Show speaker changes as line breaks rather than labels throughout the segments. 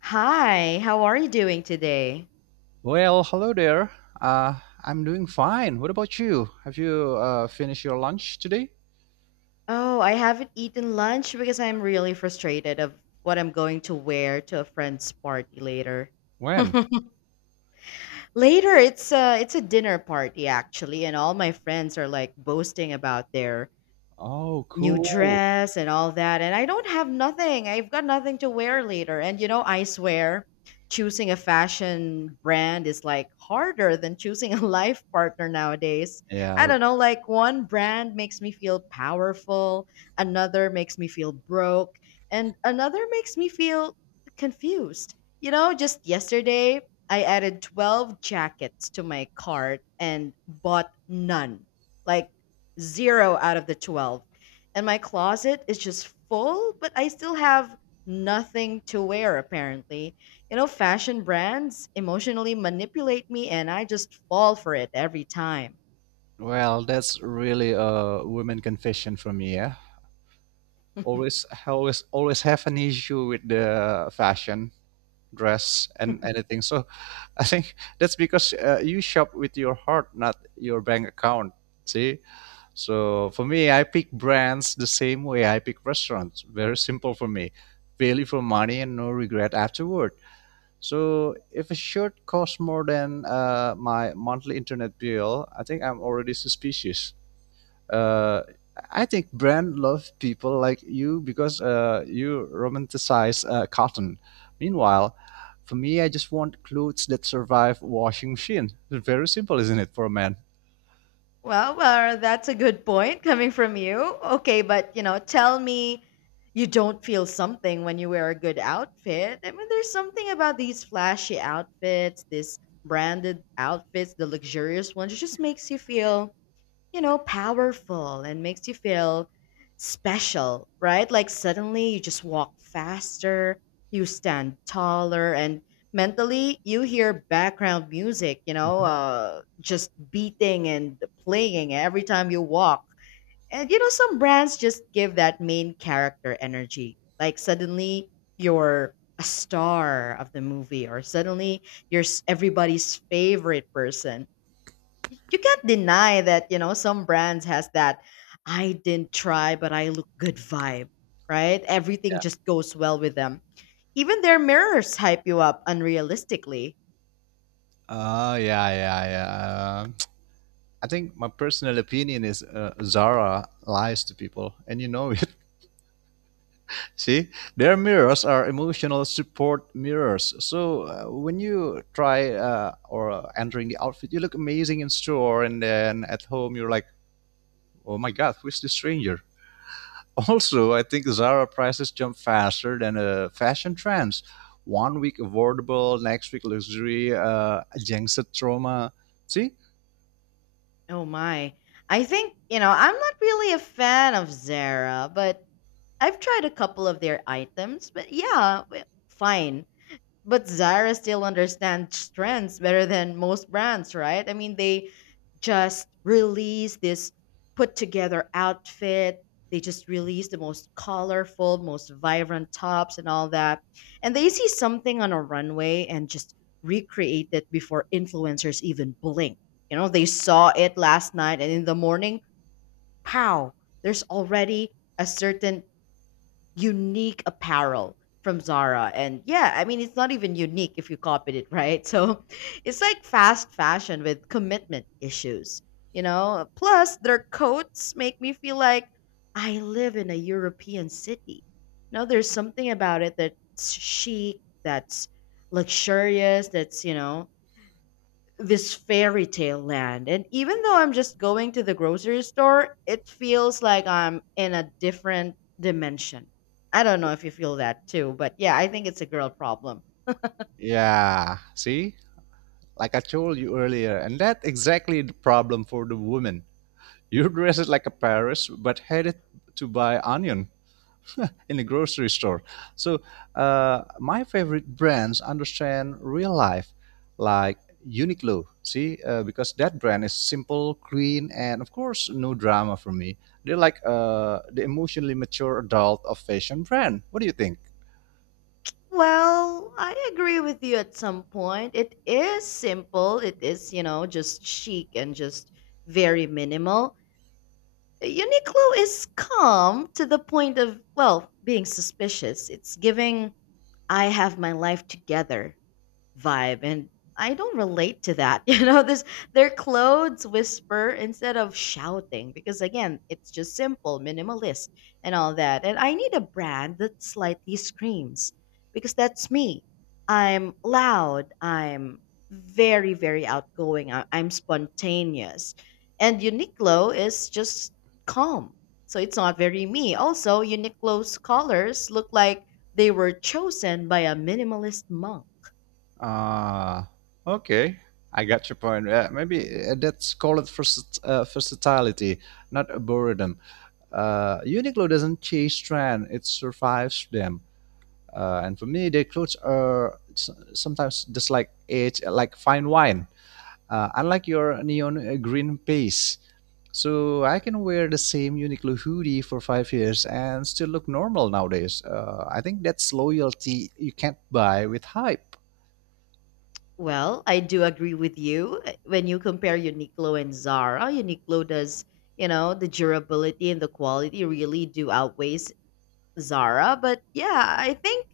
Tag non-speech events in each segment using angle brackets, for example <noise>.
Hi, how are you doing today?
Well, hello there. I'm doing fine. What about you? Have you finished your lunch today?
Oh, I haven't eaten lunch because I'm really frustrated of what I'm going to wear to a friend's party later.
When?
<laughs> Later, it's a dinner party actually, and all my friends are like boasting about their
Oh,
new
cool.
dress and all that, and I don't have nothing. I've got nothing to wear later. And you know, I swear, choosing a fashion brand is like harder than choosing a <laughs> life partner nowadays. I
Yeah.
don't know, like one brand makes me feel powerful, another makes me feel broke, and another makes me feel confused. You know, just yesterday, I added 12 jackets to my cart and bought none. Like zero out of the 12, and my closet is just full, but I still have nothing to wear apparently. You know, fashion brands emotionally manipulate me and I just fall for it every time.
Well, that's really a woman confession for me. Yeah. Always, always, always have an issue with the fashion, dress, and anything. So I think that's because you shop with your heart, not your bank account. See. So for me, I pick brands the same way I pick restaurants. Very simple for me. Value for money and no regret afterward. So if a shirt costs more than my monthly internet bill, I think I'm already suspicious. uh, I think brand love people like you because you romanticize cotton. Meanwhile, for me, I just want clothes that survive washing machine. It's very simple, isn't it, for a man?
Well, well, that's a good point coming from you. Okay, but you know, tell me you don't feel something when you wear a good outfit. I mean, there's something about these flashy outfits, these branded outfits, the luxurious ones, it just makes you feel, powerful, and makes you feel special, right? Like suddenly you just walk faster, you stand taller, and mentally you hear background music, just beating and playing every time you walk. And, you know, some brands just give that main character energy. Like suddenly you're a star of the movie, or suddenly everybody's favorite person. You can't deny that, some brands has that I didn't try but I look good vibe. Right, everything just goes well with them. Even their mirrors hype you up unrealistically.
Oh yeah, yeah, yeah. I think my personal opinion is Zara lies to people, and you know it. <laughs> See, their mirrors are emotional support mirrors. So when you try or entering the outfit, you look amazing in store, and then at home you're like, "Oh my God, who's this stranger?" Also, I think Zara prices jump faster than fashion trends. One week affordable, next week luxury, jinxed trauma. See?
Oh my, I think, I'm not really a fan of Zara, but I've tried a couple of their items, but yeah, fine. But Zara still understands trends better than most brands, right? I mean, they just release this put together outfit. They just release the most colorful, most vibrant tops and all that. And they see something on a runway and just recreate it before influencers even blink. You know, they saw it last night and in the morning, pow, there's already a certain unique apparel from Zara. And yeah, I mean, it's not even unique if you copied it, right? <laughs> So it's like fast fashion with commitment issues, you know? Plus, their coats make me feel like I live in a European city. You know, there's something about it that's chic, that's luxurious, that's, you know, this fairy tale land. And even though I'm just going to the grocery store, it feels like I'm in a different dimension. I don't know if you feel that too, but yeah, I think it's a girl problem.
Yeah, see? Like I told you earlier, and that's exactly the problem for the woman. You dress it like a Paris, but headed to buy onion in a grocery store. So my favorite brands understand real life, like Uniqlo. See, because that brand is simple, clean, and of course, no drama for me. They're like the emotionally mature adult of fashion brand. What do you think?
Well, I agree with you at some point. It is simple, it is, you know, just chic and just very minimal. Uniqlo is calm to the point of, well, being suspicious. It's giving, I have my life together vibe, and I don't relate to that. <laughs> You know, this, their clothes whisper instead of shouting because again, it's just simple, minimalist and all that. And I need a brand that slightly screams because that's me. I'm loud, I'm very very outgoing, I'm spontaneous. And Uniqlo is just calm. So it's not very me. Also, Uniqlo's colors look like they were chosen by a minimalist monk.
Ah, okay. I got your point. Yeah, maybe that's called versatility, not a boredom. Uniqlo doesn't chase trend; it survives them. And for me, their clothes are sometimes just like age, like fine wine. Unlike your neon green base, so I can wear the same Uniqlo hoodie for 5 years and still look normal nowadays. I think that's loyalty you can't buy with hype.
Well, I do agree with you. When you compare Uniqlo and Zara, Uniqlo does, you know, the durability and the quality really do outweighs Zara. But yeah, I think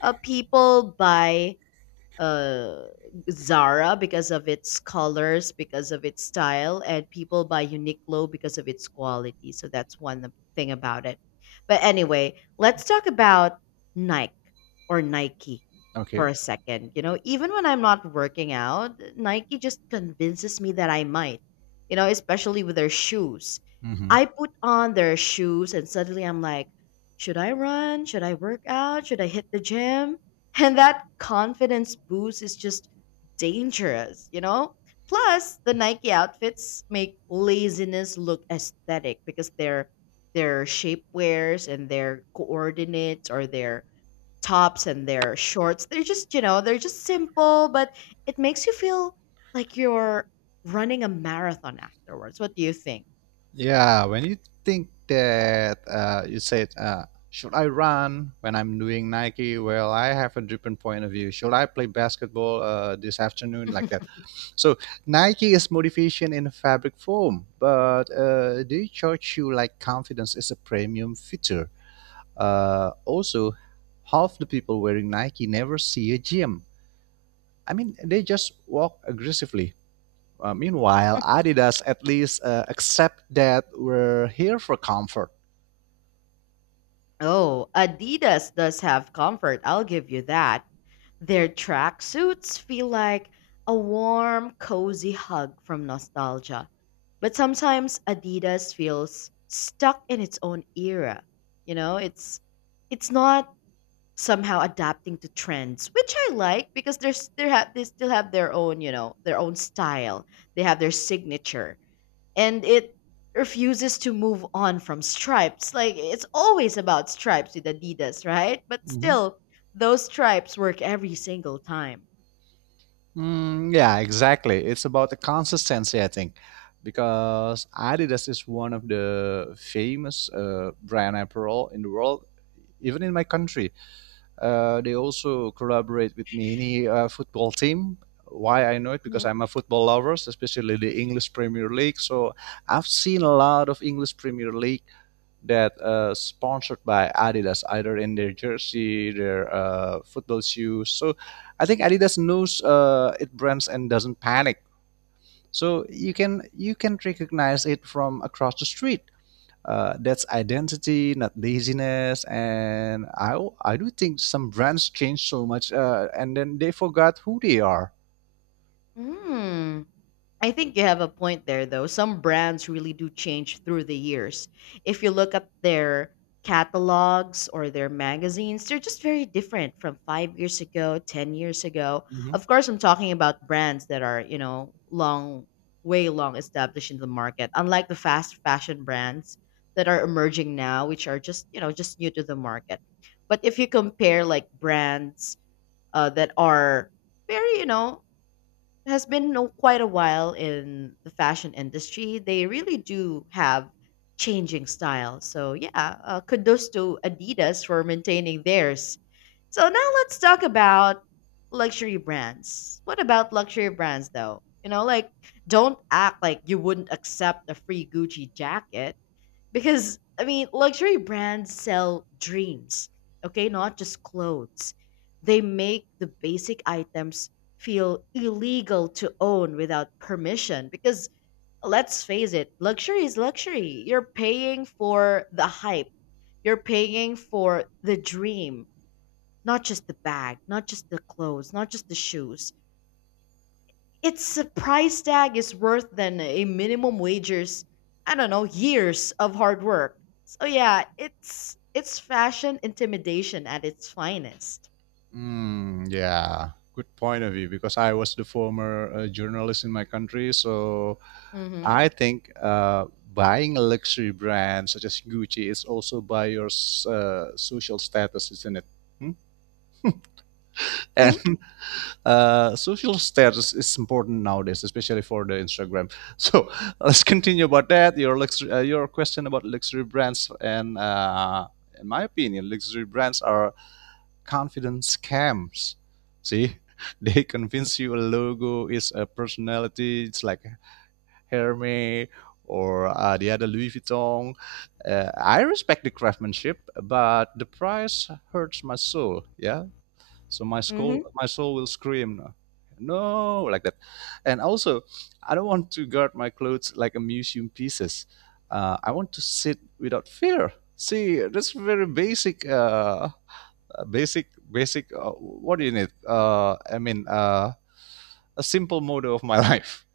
people buy uh Zara because of its colors, because of its style, and people buy Uniqlo because of its quality. So that's one of- thing about it. But anyway, let's talk about Nike Nike
Okay.
for a second. You know, even when I'm not working out, Nike just convinces me that I might, you know, especially with their shoes.
Hmm.
I put on their shoes and suddenly I'm like, should I run? Should I work out? Should I hit the gym? And that confidence boost is just dangerous, you know? Plus, the Nike outfits make laziness look aesthetic because their shapewears and their coordinates or their tops and their shorts, they're just, you know, they're just simple, but it makes you feel like you're running a marathon afterwards. What do you think?
Yeah, when you think that you said, should I run when I'm doing Nike? Well, I have a different point of view. Should I play basketball this afternoon like that?
<laughs>
So Nike is motivation in a fabric form, but they charge you like confidence is a premium feature. Also, half the people wearing Nike never see a gym. I mean, they just walk aggressively. Meanwhile, Adidas at least accept that we're here for comfort.
Oh, Adidas does have comfort, I'll give you that. Their tracksuits feel like a warm, cozy hug from nostalgia. But sometimes Adidas feels stuck in its own era. You know, it's not somehow adapting to trends, which I like because they have they still have their own, you know, their own style. They have their signature, and it refuses to move on from stripes. Like it's always about stripes with Adidas, right? But
Hmm.
still, those stripes work every single time.
Mm, yeah, exactly. It's about the consistency, I think, because Adidas is one of the famous brand apparel in the world, even in my country. They also collaborate with many football team. Why I know it because
Mhm.
I'm a football lover, especially the English Premier League. So I've seen a lot of English Premier League that sponsored by Adidas, either in their jersey, their football shoes. So I think Adidas knows it brands and doesn't panic. So you can recognize it from across the street. That's identity, not laziness. And I do think some brands change so much, and then they forgot who they are.
Hmm. I think you have a point there, though. Some brands really do change through the years. If you look at their catalogs or their magazines, they're just very different from 5 years ago, 10 years ago.
Mm-hmm.
Of course, I'm talking about brands that are, you know, long, way long established in the market, unlike the fast fashion brands that are emerging now, which are just, you know, just new to the market. But if you compare like brands that are very, you know, has been no, quite a while in the fashion industry. They really do have changing styles. So yeah, kudos to Adidas for maintaining theirs. So now let's talk about luxury brands. What about luxury brands though? You know, like don't act like you wouldn't accept a free Gucci jacket, because I mean, luxury brands sell dreams, okay, not just clothes. They make the basic items feel illegal to own without permission because let's face it, luxury is luxury. You're paying for the hype, you're paying for the dream, not just the bag, not just the clothes, not just the shoes. Its price tag is worth than a minimum wages, I don't know, years of hard work. So yeah, it's fashion intimidation at its finest.
Mm, yeah, good point of view because I was the former journalist in my country, so
Mm-hmm.
I think buying a luxury brand such as Gucci is also by your social status, isn't it? Hmm? And <laughs> social status is important nowadays, especially for the Instagram. So <laughs> let's continue about that. Your question about luxury brands, and in my opinion, luxury brands are confidence scams. See, <laughs> they convince you a logo is a personality. It's like Hermes or the other Louis Vuitton. I respect the craftsmanship, but the price hurts my soul. Yeah, so my
Hmm?
soul, my soul will scream, no, like that. And also, I don't want to guard my clothes like a museum pieces. I want to sit without fear. See, that's very basic. What do you need? I mean, a simple motto of my <laughs> life.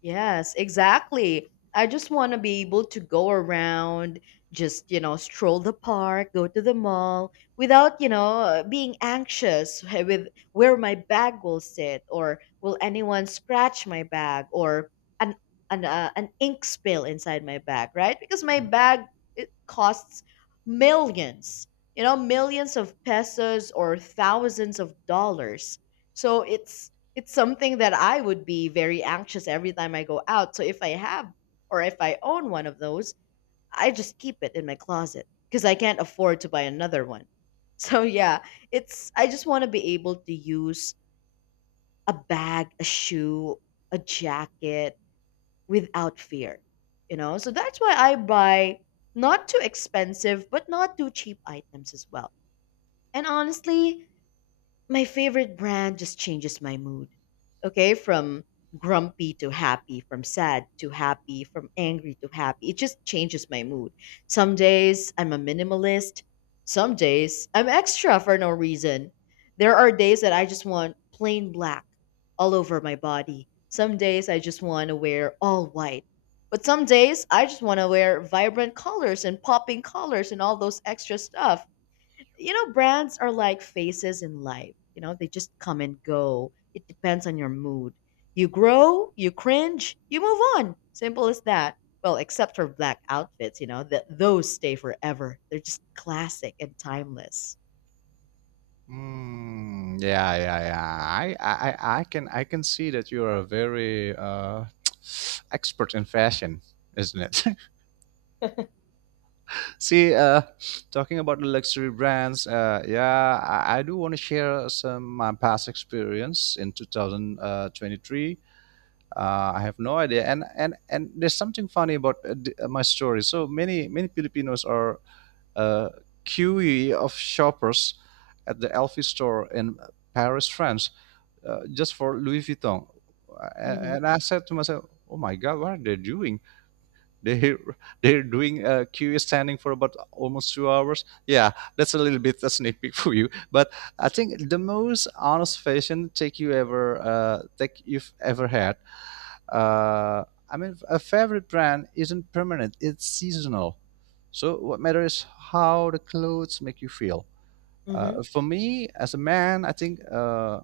Yes, exactly. I just want to be able to go around, just, you know, stroll the park, go to the mall without, you know, being anxious <laughs> with where my bag will sit, or will anyone scratch my bag, or an an ink spill inside my bag, right? Because my bag, it costs millions, you know, millions of pesos or thousands of dollars. So it's something that I would be very anxious every time I go out. So if I have, or if I own one of those, I just keep it in my closet because I can't afford to buy another one. <laughs> So yeah, it's I just want to be able to use a bag, a shoe, a jacket without fear. You know? So that's why I buy not too expensive but not too cheap items as well. And honestly, my favorite brand just changes my mood. Okay, from grumpy to happy, from sad to happy, from angry to happy. It just changes my mood. Some days I'm a minimalist, some days I'm extra for no reason. There are days that I just want plain black all over my body. Some days I just want to wear all white. But some days I just want to wear vibrant colors and popping colors and all those extra stuff. You know, brands are like phases in life. You know, they just come and go. It depends on your mood. You grow, you cringe, you move on. Simple as that. Well, except for black outfits, you know, that those stay forever. They're just classic and timeless. <laughs>
Mm, yeah, yeah, yeah. I can see that you are a very <sniffs> <tsk> expert in fashion, isn't it? <laughs> See, talking about the luxury brands, yeah, I do want to share some my past experience in 2023. I have no idea, and there's something funny about my story. So many Filipinos are uh, queue of shoppers at the Elfi store in Paris, France, just for Louis Vuitton. A-
Mhm.
And I said to myself, "Oh my God, what are they doing? They <laughs> they're doing Q a queue standing for about almost 2 hours. Yeah, that's a little bit a sneak peek <laughs> for you. But I think the most honest fashion take you've ever had. I mean, a favorite brand isn't permanent; it's seasonal. So what matters is how the clothes make you feel.
Mhm.
For me, as a man, I think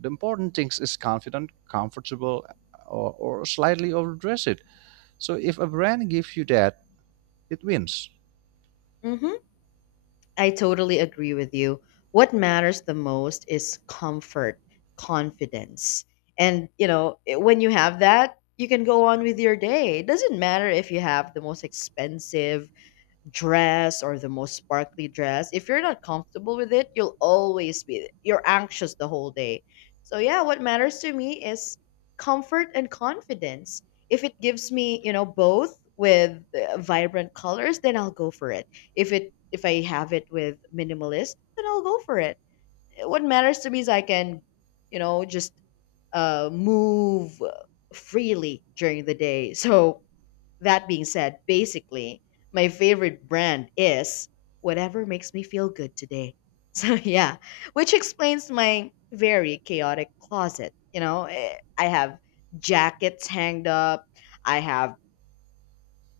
the important things is confident, comfortable, or slightly overdressed. So if a brand gives you that, it wins.
Mhm. I totally agree with you. What matters the most is comfort, confidence. And, you know, when you have that, you can go on with your day. It doesn't matter if you have the most expensive dress or the most sparkly dress, if you're not comfortable with it, you'll always be, you're anxious the whole day. So yeah, what matters to me is comfort and confidence. If it gives me, you know, both with vibrant colors, then I'll go for it. If it, if I have it with minimalist, then I'll go for it. What matters to me is I can, you know, just move freely during the day. So that being said, basically, my favorite brand is whatever makes me feel good today. <laughs> So, yeah, which explains my very chaotic closet. You know, eh, I have jackets hanged up, I have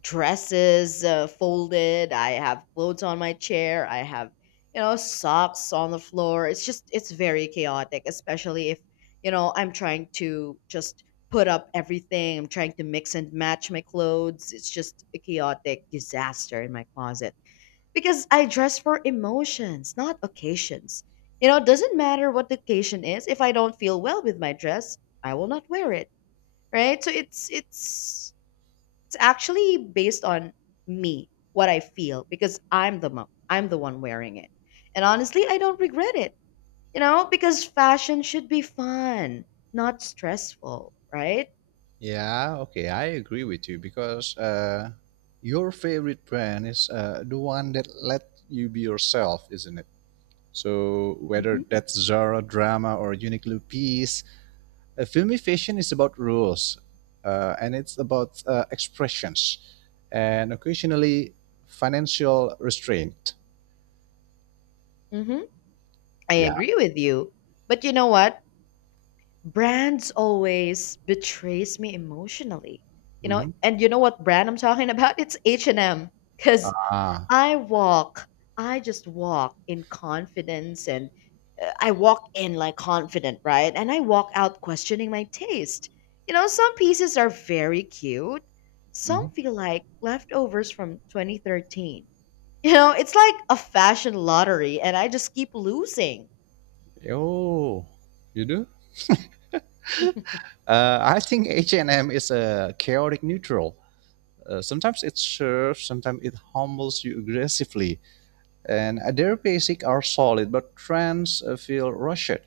dresses folded. I have clothes on my chair. I have, you know, socks on the floor. It's just, it's very chaotic, especially if, you know, I'm trying to just put up everything. I'm trying to mix and match my clothes. It's just a chaotic disaster in my closet because I dress for emotions, not occasions. You know, it doesn't matter what the occasion is. If I don't feel well with my dress, I will not wear it. Right? So it's actually based on me, what I feel, because I'm the one wearing it. And honestly, I don't regret it. You know, because fashion should be fun, not stressful, right?
Yeah, okay, I agree with you because your favorite brand is the one that let you be yourself, isn't it? So whether
hmm
that's Zara drama or Uniqlo piece, a filmy fashion is about rules, and it's about expressions, and occasionally financial restraint.
hmm I
Yeah.
agree with you. But you know what? Brands always betrays me emotionally. You know,
Hmm.
and you know what brand I'm talking about? It's H&M. Because
Ah.
I walk. I just walk in confidence and I walk in like confident, right? And I walk out questioning my taste. You know, some pieces are very cute. Some
Hmm.
feel like leftovers from 2013. You know, it's like a fashion lottery and I just keep losing. <laughs>
Oh, you do? I think H and M is a chaotic neutral. Sometimes it serves, sometimes it humbles you aggressively, and their basic are solid, but trends feel rushed.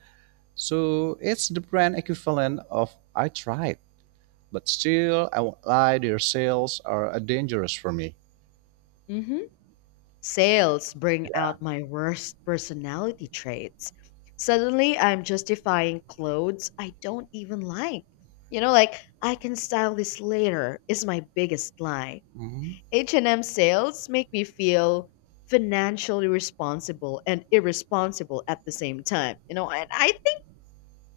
So it's the brand equivalent of I tried, but still I won't lie, their sales are dangerous for me.
Mhm. Sales bring
Yeah.
out my worst personality traits. Suddenly, I'm justifying clothes I don't even like. You know, like I can style this later is my biggest lie.
Mhm.
H&M sales make me feel financially responsible and irresponsible at the same time. You know, and I think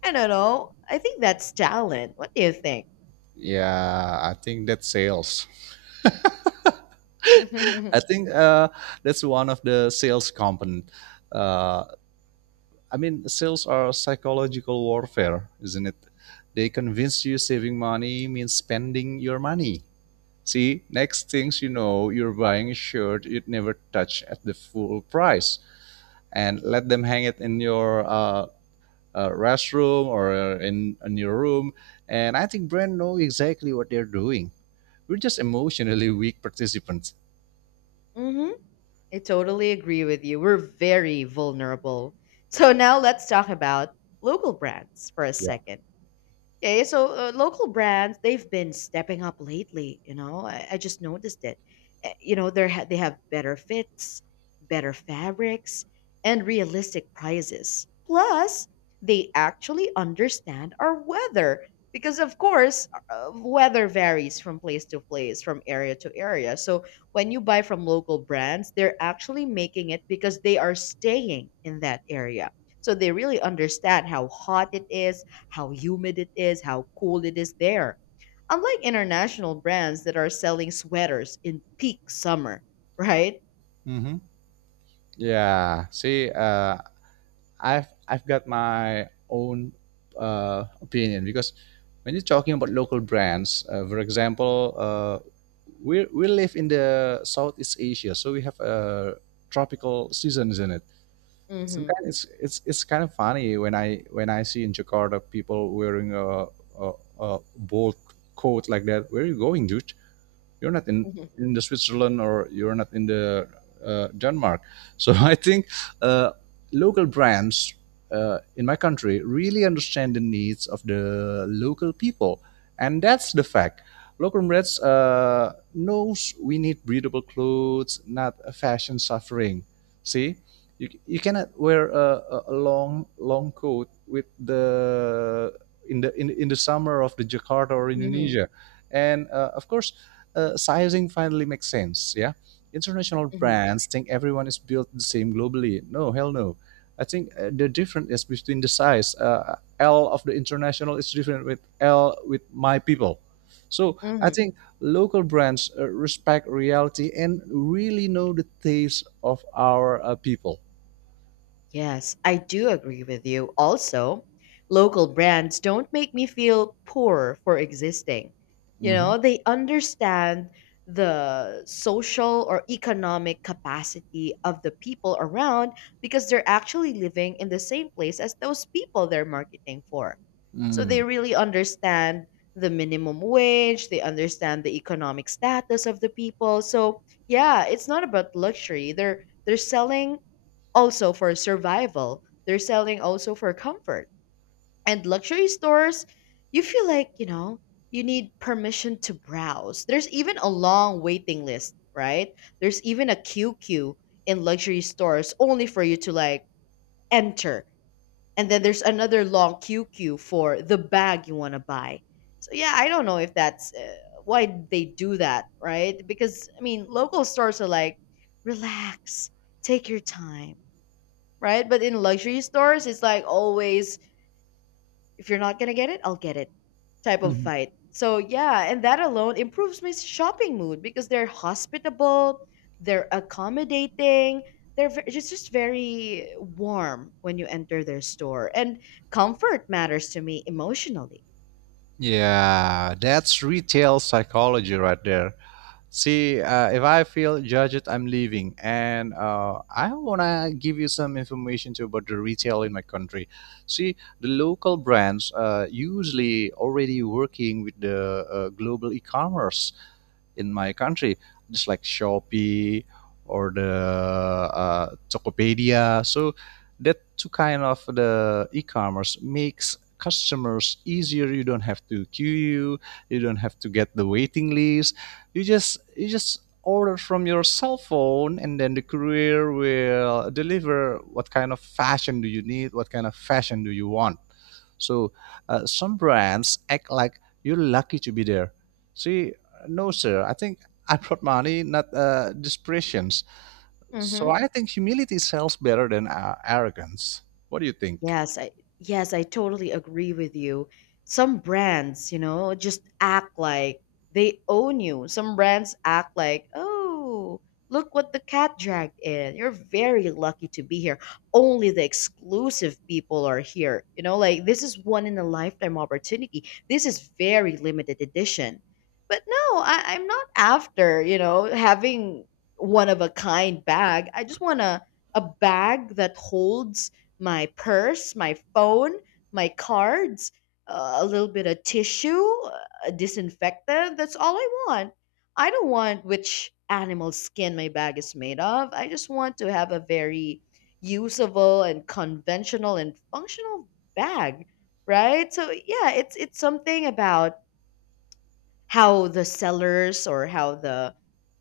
I don't know. I think that's talent. What do you think?
Yeah, I think that's sales. <laughs> I
<laughs>
think that's one of the sales component. Uh, I mean, sales are psychological warfare, isn't it? They convince you saving money means spending your money. See, next things you know, you're buying a shirt you'd never touch at the full price, and let them hang it in your restroom or in your room. And I think brand know exactly what they're doing. We're just emotionally <laughs> weak participants.
Hmm. I totally agree with you. We're very vulnerable. So now let's talk about local brands for a
Yeah.
second. Okay, so local brands, they've been stepping up lately, you know. I just noticed it. Eh, you know, they have better fits, better fabrics, and realistic prices. Plus, they actually understand our weather because of course, weather varies from place to place, from area to area. So, when you buy from local brands, they're actually making it because they are staying in that area. So, they really understand how hot it is, how humid it is, how cool it is there. Unlike international brands that are selling sweaters in peak summer, right?
Mm-hmm. Yeah. See, I've got my own opinion because when you're talking about local brands, for example, we live in the Southeast Asia, so we have tropical seasons in it. Some
Mm-hmm.
kind it's kind of funny when I see in Jakarta people wearing a, a bold coat like that. Where are you going, dude? You're not in
Mm-hmm.
the Switzerland or you're not in the Denmark. <laughs> So I think uh, local brands in my country really understand the needs of the local people, and that's the fact. Local brands knows we need breathable clothes, not a fashion suffering. See, you cannot wear a long coat with the in the summer of the Jakarta or
Mm-hmm.
Indonesia, and of course sizing finally makes sense. Yeah, international brands think everyone is built the same globally. No, hell no. I think the difference is between the size. L of the international is different with L with my people. So I
Mm-hmm.
think local brands respect reality and really know the taste of our people.
Yes, I do agree with you. Also, local brands don't make me feel poor for existing. You
Mhm.
know, they understand the social or economic capacity of the people around because they're actually living in the same place as those people they're marketing for. So they
Mm.
really understand the minimum wage, they understand the economic status of the people. So, yeah, it's not about luxury. They're selling also for survival. They're selling also for comfort. And luxury stores, you feel like, you know, you need permission to browse. There's even a long waiting list, right? There's even a queue in luxury stores only for you to like enter. And then there's another long queue for the bag you want to buy. So yeah, I don't know if that's why they do that, right? Because I mean, local stores are like relax, take your time, right? But in luxury stores, it's like always, if you're not gonna get it, I'll get it type of
Mhm.
fight. So yeah, and that alone improves my shopping mood because they're hospitable, they're accommodating, it's just very warm when you enter their store, and comfort matters to me emotionally.
Yeah, that's retail psychology right there. See, if I feel judged, I'm leaving. And I want to give you some information too about the retail in my country. See, the local brands usually already working with the global e-commerce in my country, just like Shopee or the Tokopedia. So that two kind of the e-commerce makes customers easier. You don't have to queue. You don't have to get the waiting list. You just order from your cell phone, and then the courier will deliver what kind of fashion do you need, what kind of fashion do you want. So some brands act like you're lucky to be there. See, no, sir. I think I brought money, not dispressions. So
Mm-hmm.
I think humility sells better than arrogance. What do you think?
Yes, I yes, I totally agree with you. Some brands, you know, just act like they own you. Some brands act like, "Oh, look what the cat dragged in. You're very lucky to be here. Only the exclusive people are here." You know, like this is one in a lifetime opportunity. This is very limited edition. But no, I, I'm not after, you know, having one of a kind bag. I just want to a bag that holds my purse, my phone, my cards, a little bit of tissue, a disinfectant. That's all I want. I don't want which animal skin my bag is made of. I just want to have a very usable and conventional and functional bag, right? So yeah, it's something about how the sellers or how the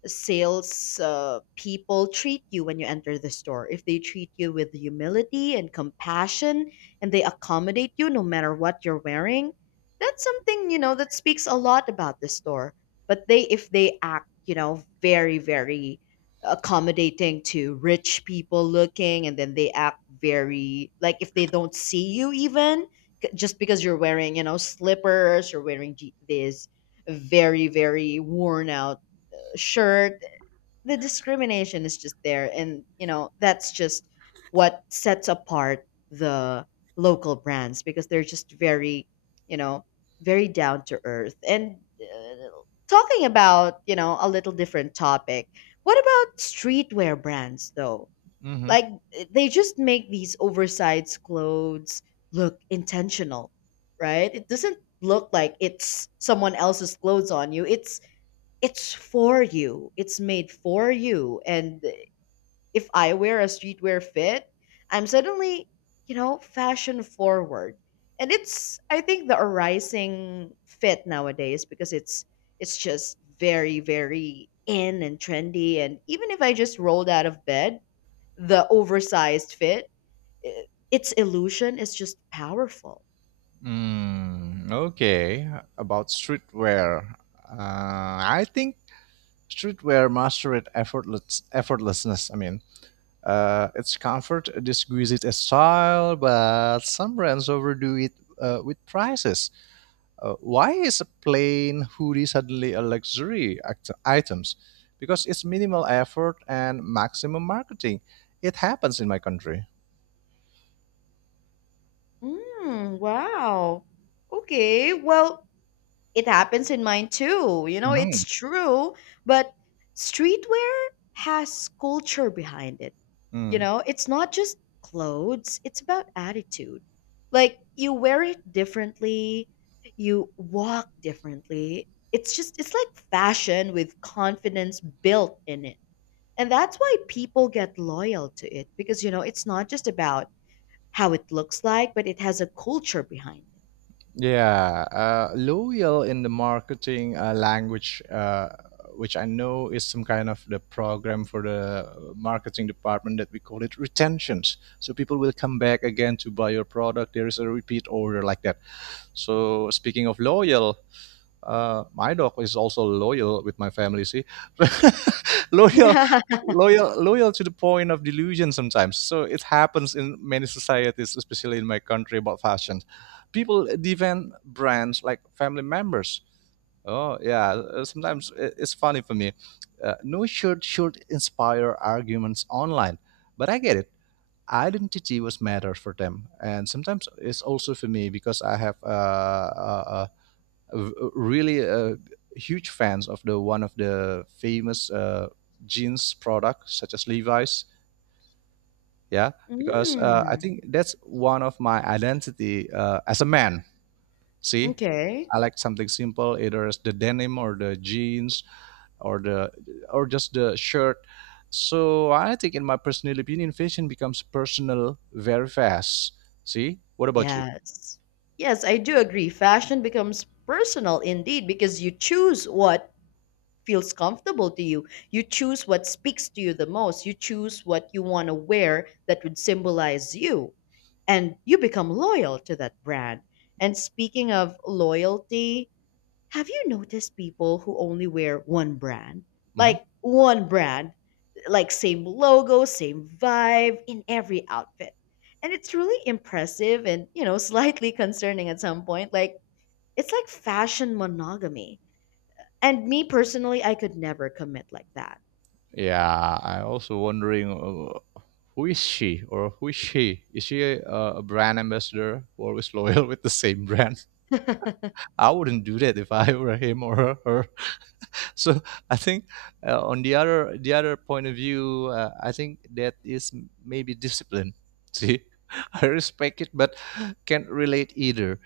sales people treat you when you enter the store. If they treat you with humility and compassion and they accommodate you no matter what you're wearing, that's something, you know, that speaks a lot about the store. But they, if they act, you know, very, very accommodating to rich people looking and then they act very, like if they don't see you even, just because you're wearing, you know, slippers, you're wearing these very very worn out shirt, the discrimination is just there and you know that's just what sets apart the local brands because they're just very, you know, very down to earth and talking about, you know, a little different topic, what about streetwear brands though?
Hmm.
Like, they just make these oversized clothes look intentional, right? It doesn't look like it's someone else's clothes on you. It's for you. It's made for you. And if I wear a streetwear fit, I'm suddenly, you know, fashion forward. And it's, I think, the arising fit nowadays because it's just very very in and trendy, and even if I just rolled out of bed, the oversized fit, i- its illusion is just powerful.
Mm, okay, about streetwear. Uh, I think streetwear mastered effortless effortlessness. I mean, its comfort disguises its style, but some brands overdo it with prices. Why is a plain hoodie suddenly a luxury items? Because it's minimal effort and maximum marketing. It happens in my country.
Mm, wow. Okay, well, it happens in mine too. You know, it's
Mhm.
true, but streetwear has culture behind it. You
Mm.
know, it's not just clothes, it's about attitude. Like, you wear it differently, you walk differently. It's just, it's like fashion with confidence built in it. And that's why people get loyal to it because, you know, it's not just about how it looks like, but it has a culture behind
Yeah, L'Oreal in the marketing language, which I know is some kind of the program for the marketing department that we call it retentions. So people will come back again to buy your product. There is a repeat order like that. So speaking of L'Oreal, my dog is also loyal with my family. See, <laughs> loyal,
it. <laughs>
loyal, loyal to the point of delusion sometimes. So it happens in many societies, especially in my country about fashion. People defend brands like family members. Oh yeah, sometimes it's funny for me. No shirt should inspire arguments online, but I get it. Identity was matters for them, and sometimes it's also for me because I have really huge fans of the one of the famous jeans product such as Levi's. Yeah, because I
Mm,
think that's one of my identity as a man. See,
okay.
I like something simple, either as the denim or the jeans or the or just the shirt. So I think, in my personal opinion, fashion becomes personal very fast. See, what about you?
Yes. Yes, I do agree. Fashion becomes personal indeed because you choose what feels comfortable to you. You choose what speaks to you the most. You choose what you want to wear that would symbolize you. And you become loyal to that brand. And speaking of loyalty, have you noticed people who only wear one brand?
Hmm.
Like one brand, like same logo, same vibe in every outfit. And it's really impressive and, you know, <laughs> slightly concerning at some point. Like, it's like fashion monogamy. And me personally, I could never commit like that.
Yeah, I also wondering who is she or who is she? Is she a brand ambassador who always <laughs> loyal with the same brand?
<laughs>
<laughs> I wouldn't do that if I were him or her. So I think on the other point of view, I think that is maybe discipline. <laughs> See, I respect it, but can't relate either.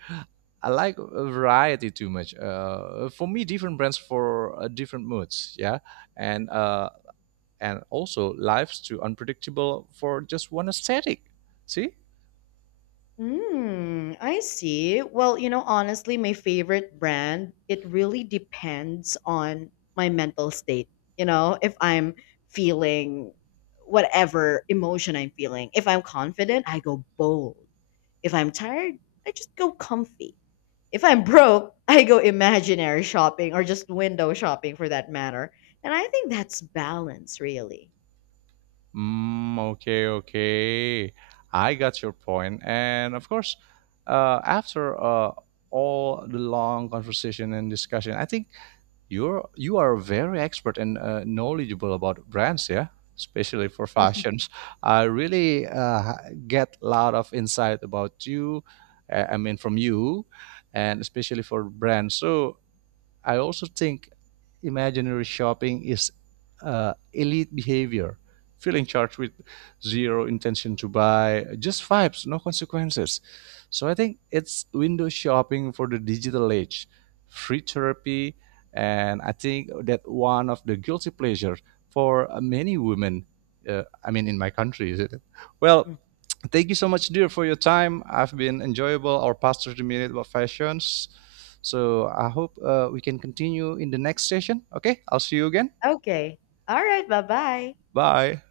I like a variety too much. For me, different brands for different moods, yeah, and uh, and also lives too unpredictable for just one aesthetic. See,
Hmm. I see. Well, you know, honestly, my favorite brand, it really depends on my mental state. You know, if I'm feeling whatever emotion I'm feeling. If I'm confident, I go bold. If I'm tired, I just go comfy. If I'm <laughs> broke, I go imaginary shopping or just window shopping for that matter. And I think that's balance, really.
mm, okay, okay. I got your point. And of course, after all the long conversation and discussion, I think you are very expert and knowledgeable about brands, yeah, especially for
<laughs>
fashions. I really get a lot of insight about you, I mean, from you, and especially for brands. So I also think imaginary shopping is elite behavior, feeling charged with zero intention to buy, just vibes, no consequences. So I think it's window shopping for the digital age, free therapy, and I think that one of the guilty pleasures for many women. I mean, in my country, is it? Well, thank you so much, dear, for your time. I've been enjoyable our past 30 minutes about fashions. So I hope we can continue in the next session. Okay, I'll see you again.
Okay. All right. Bye bye.
Bye.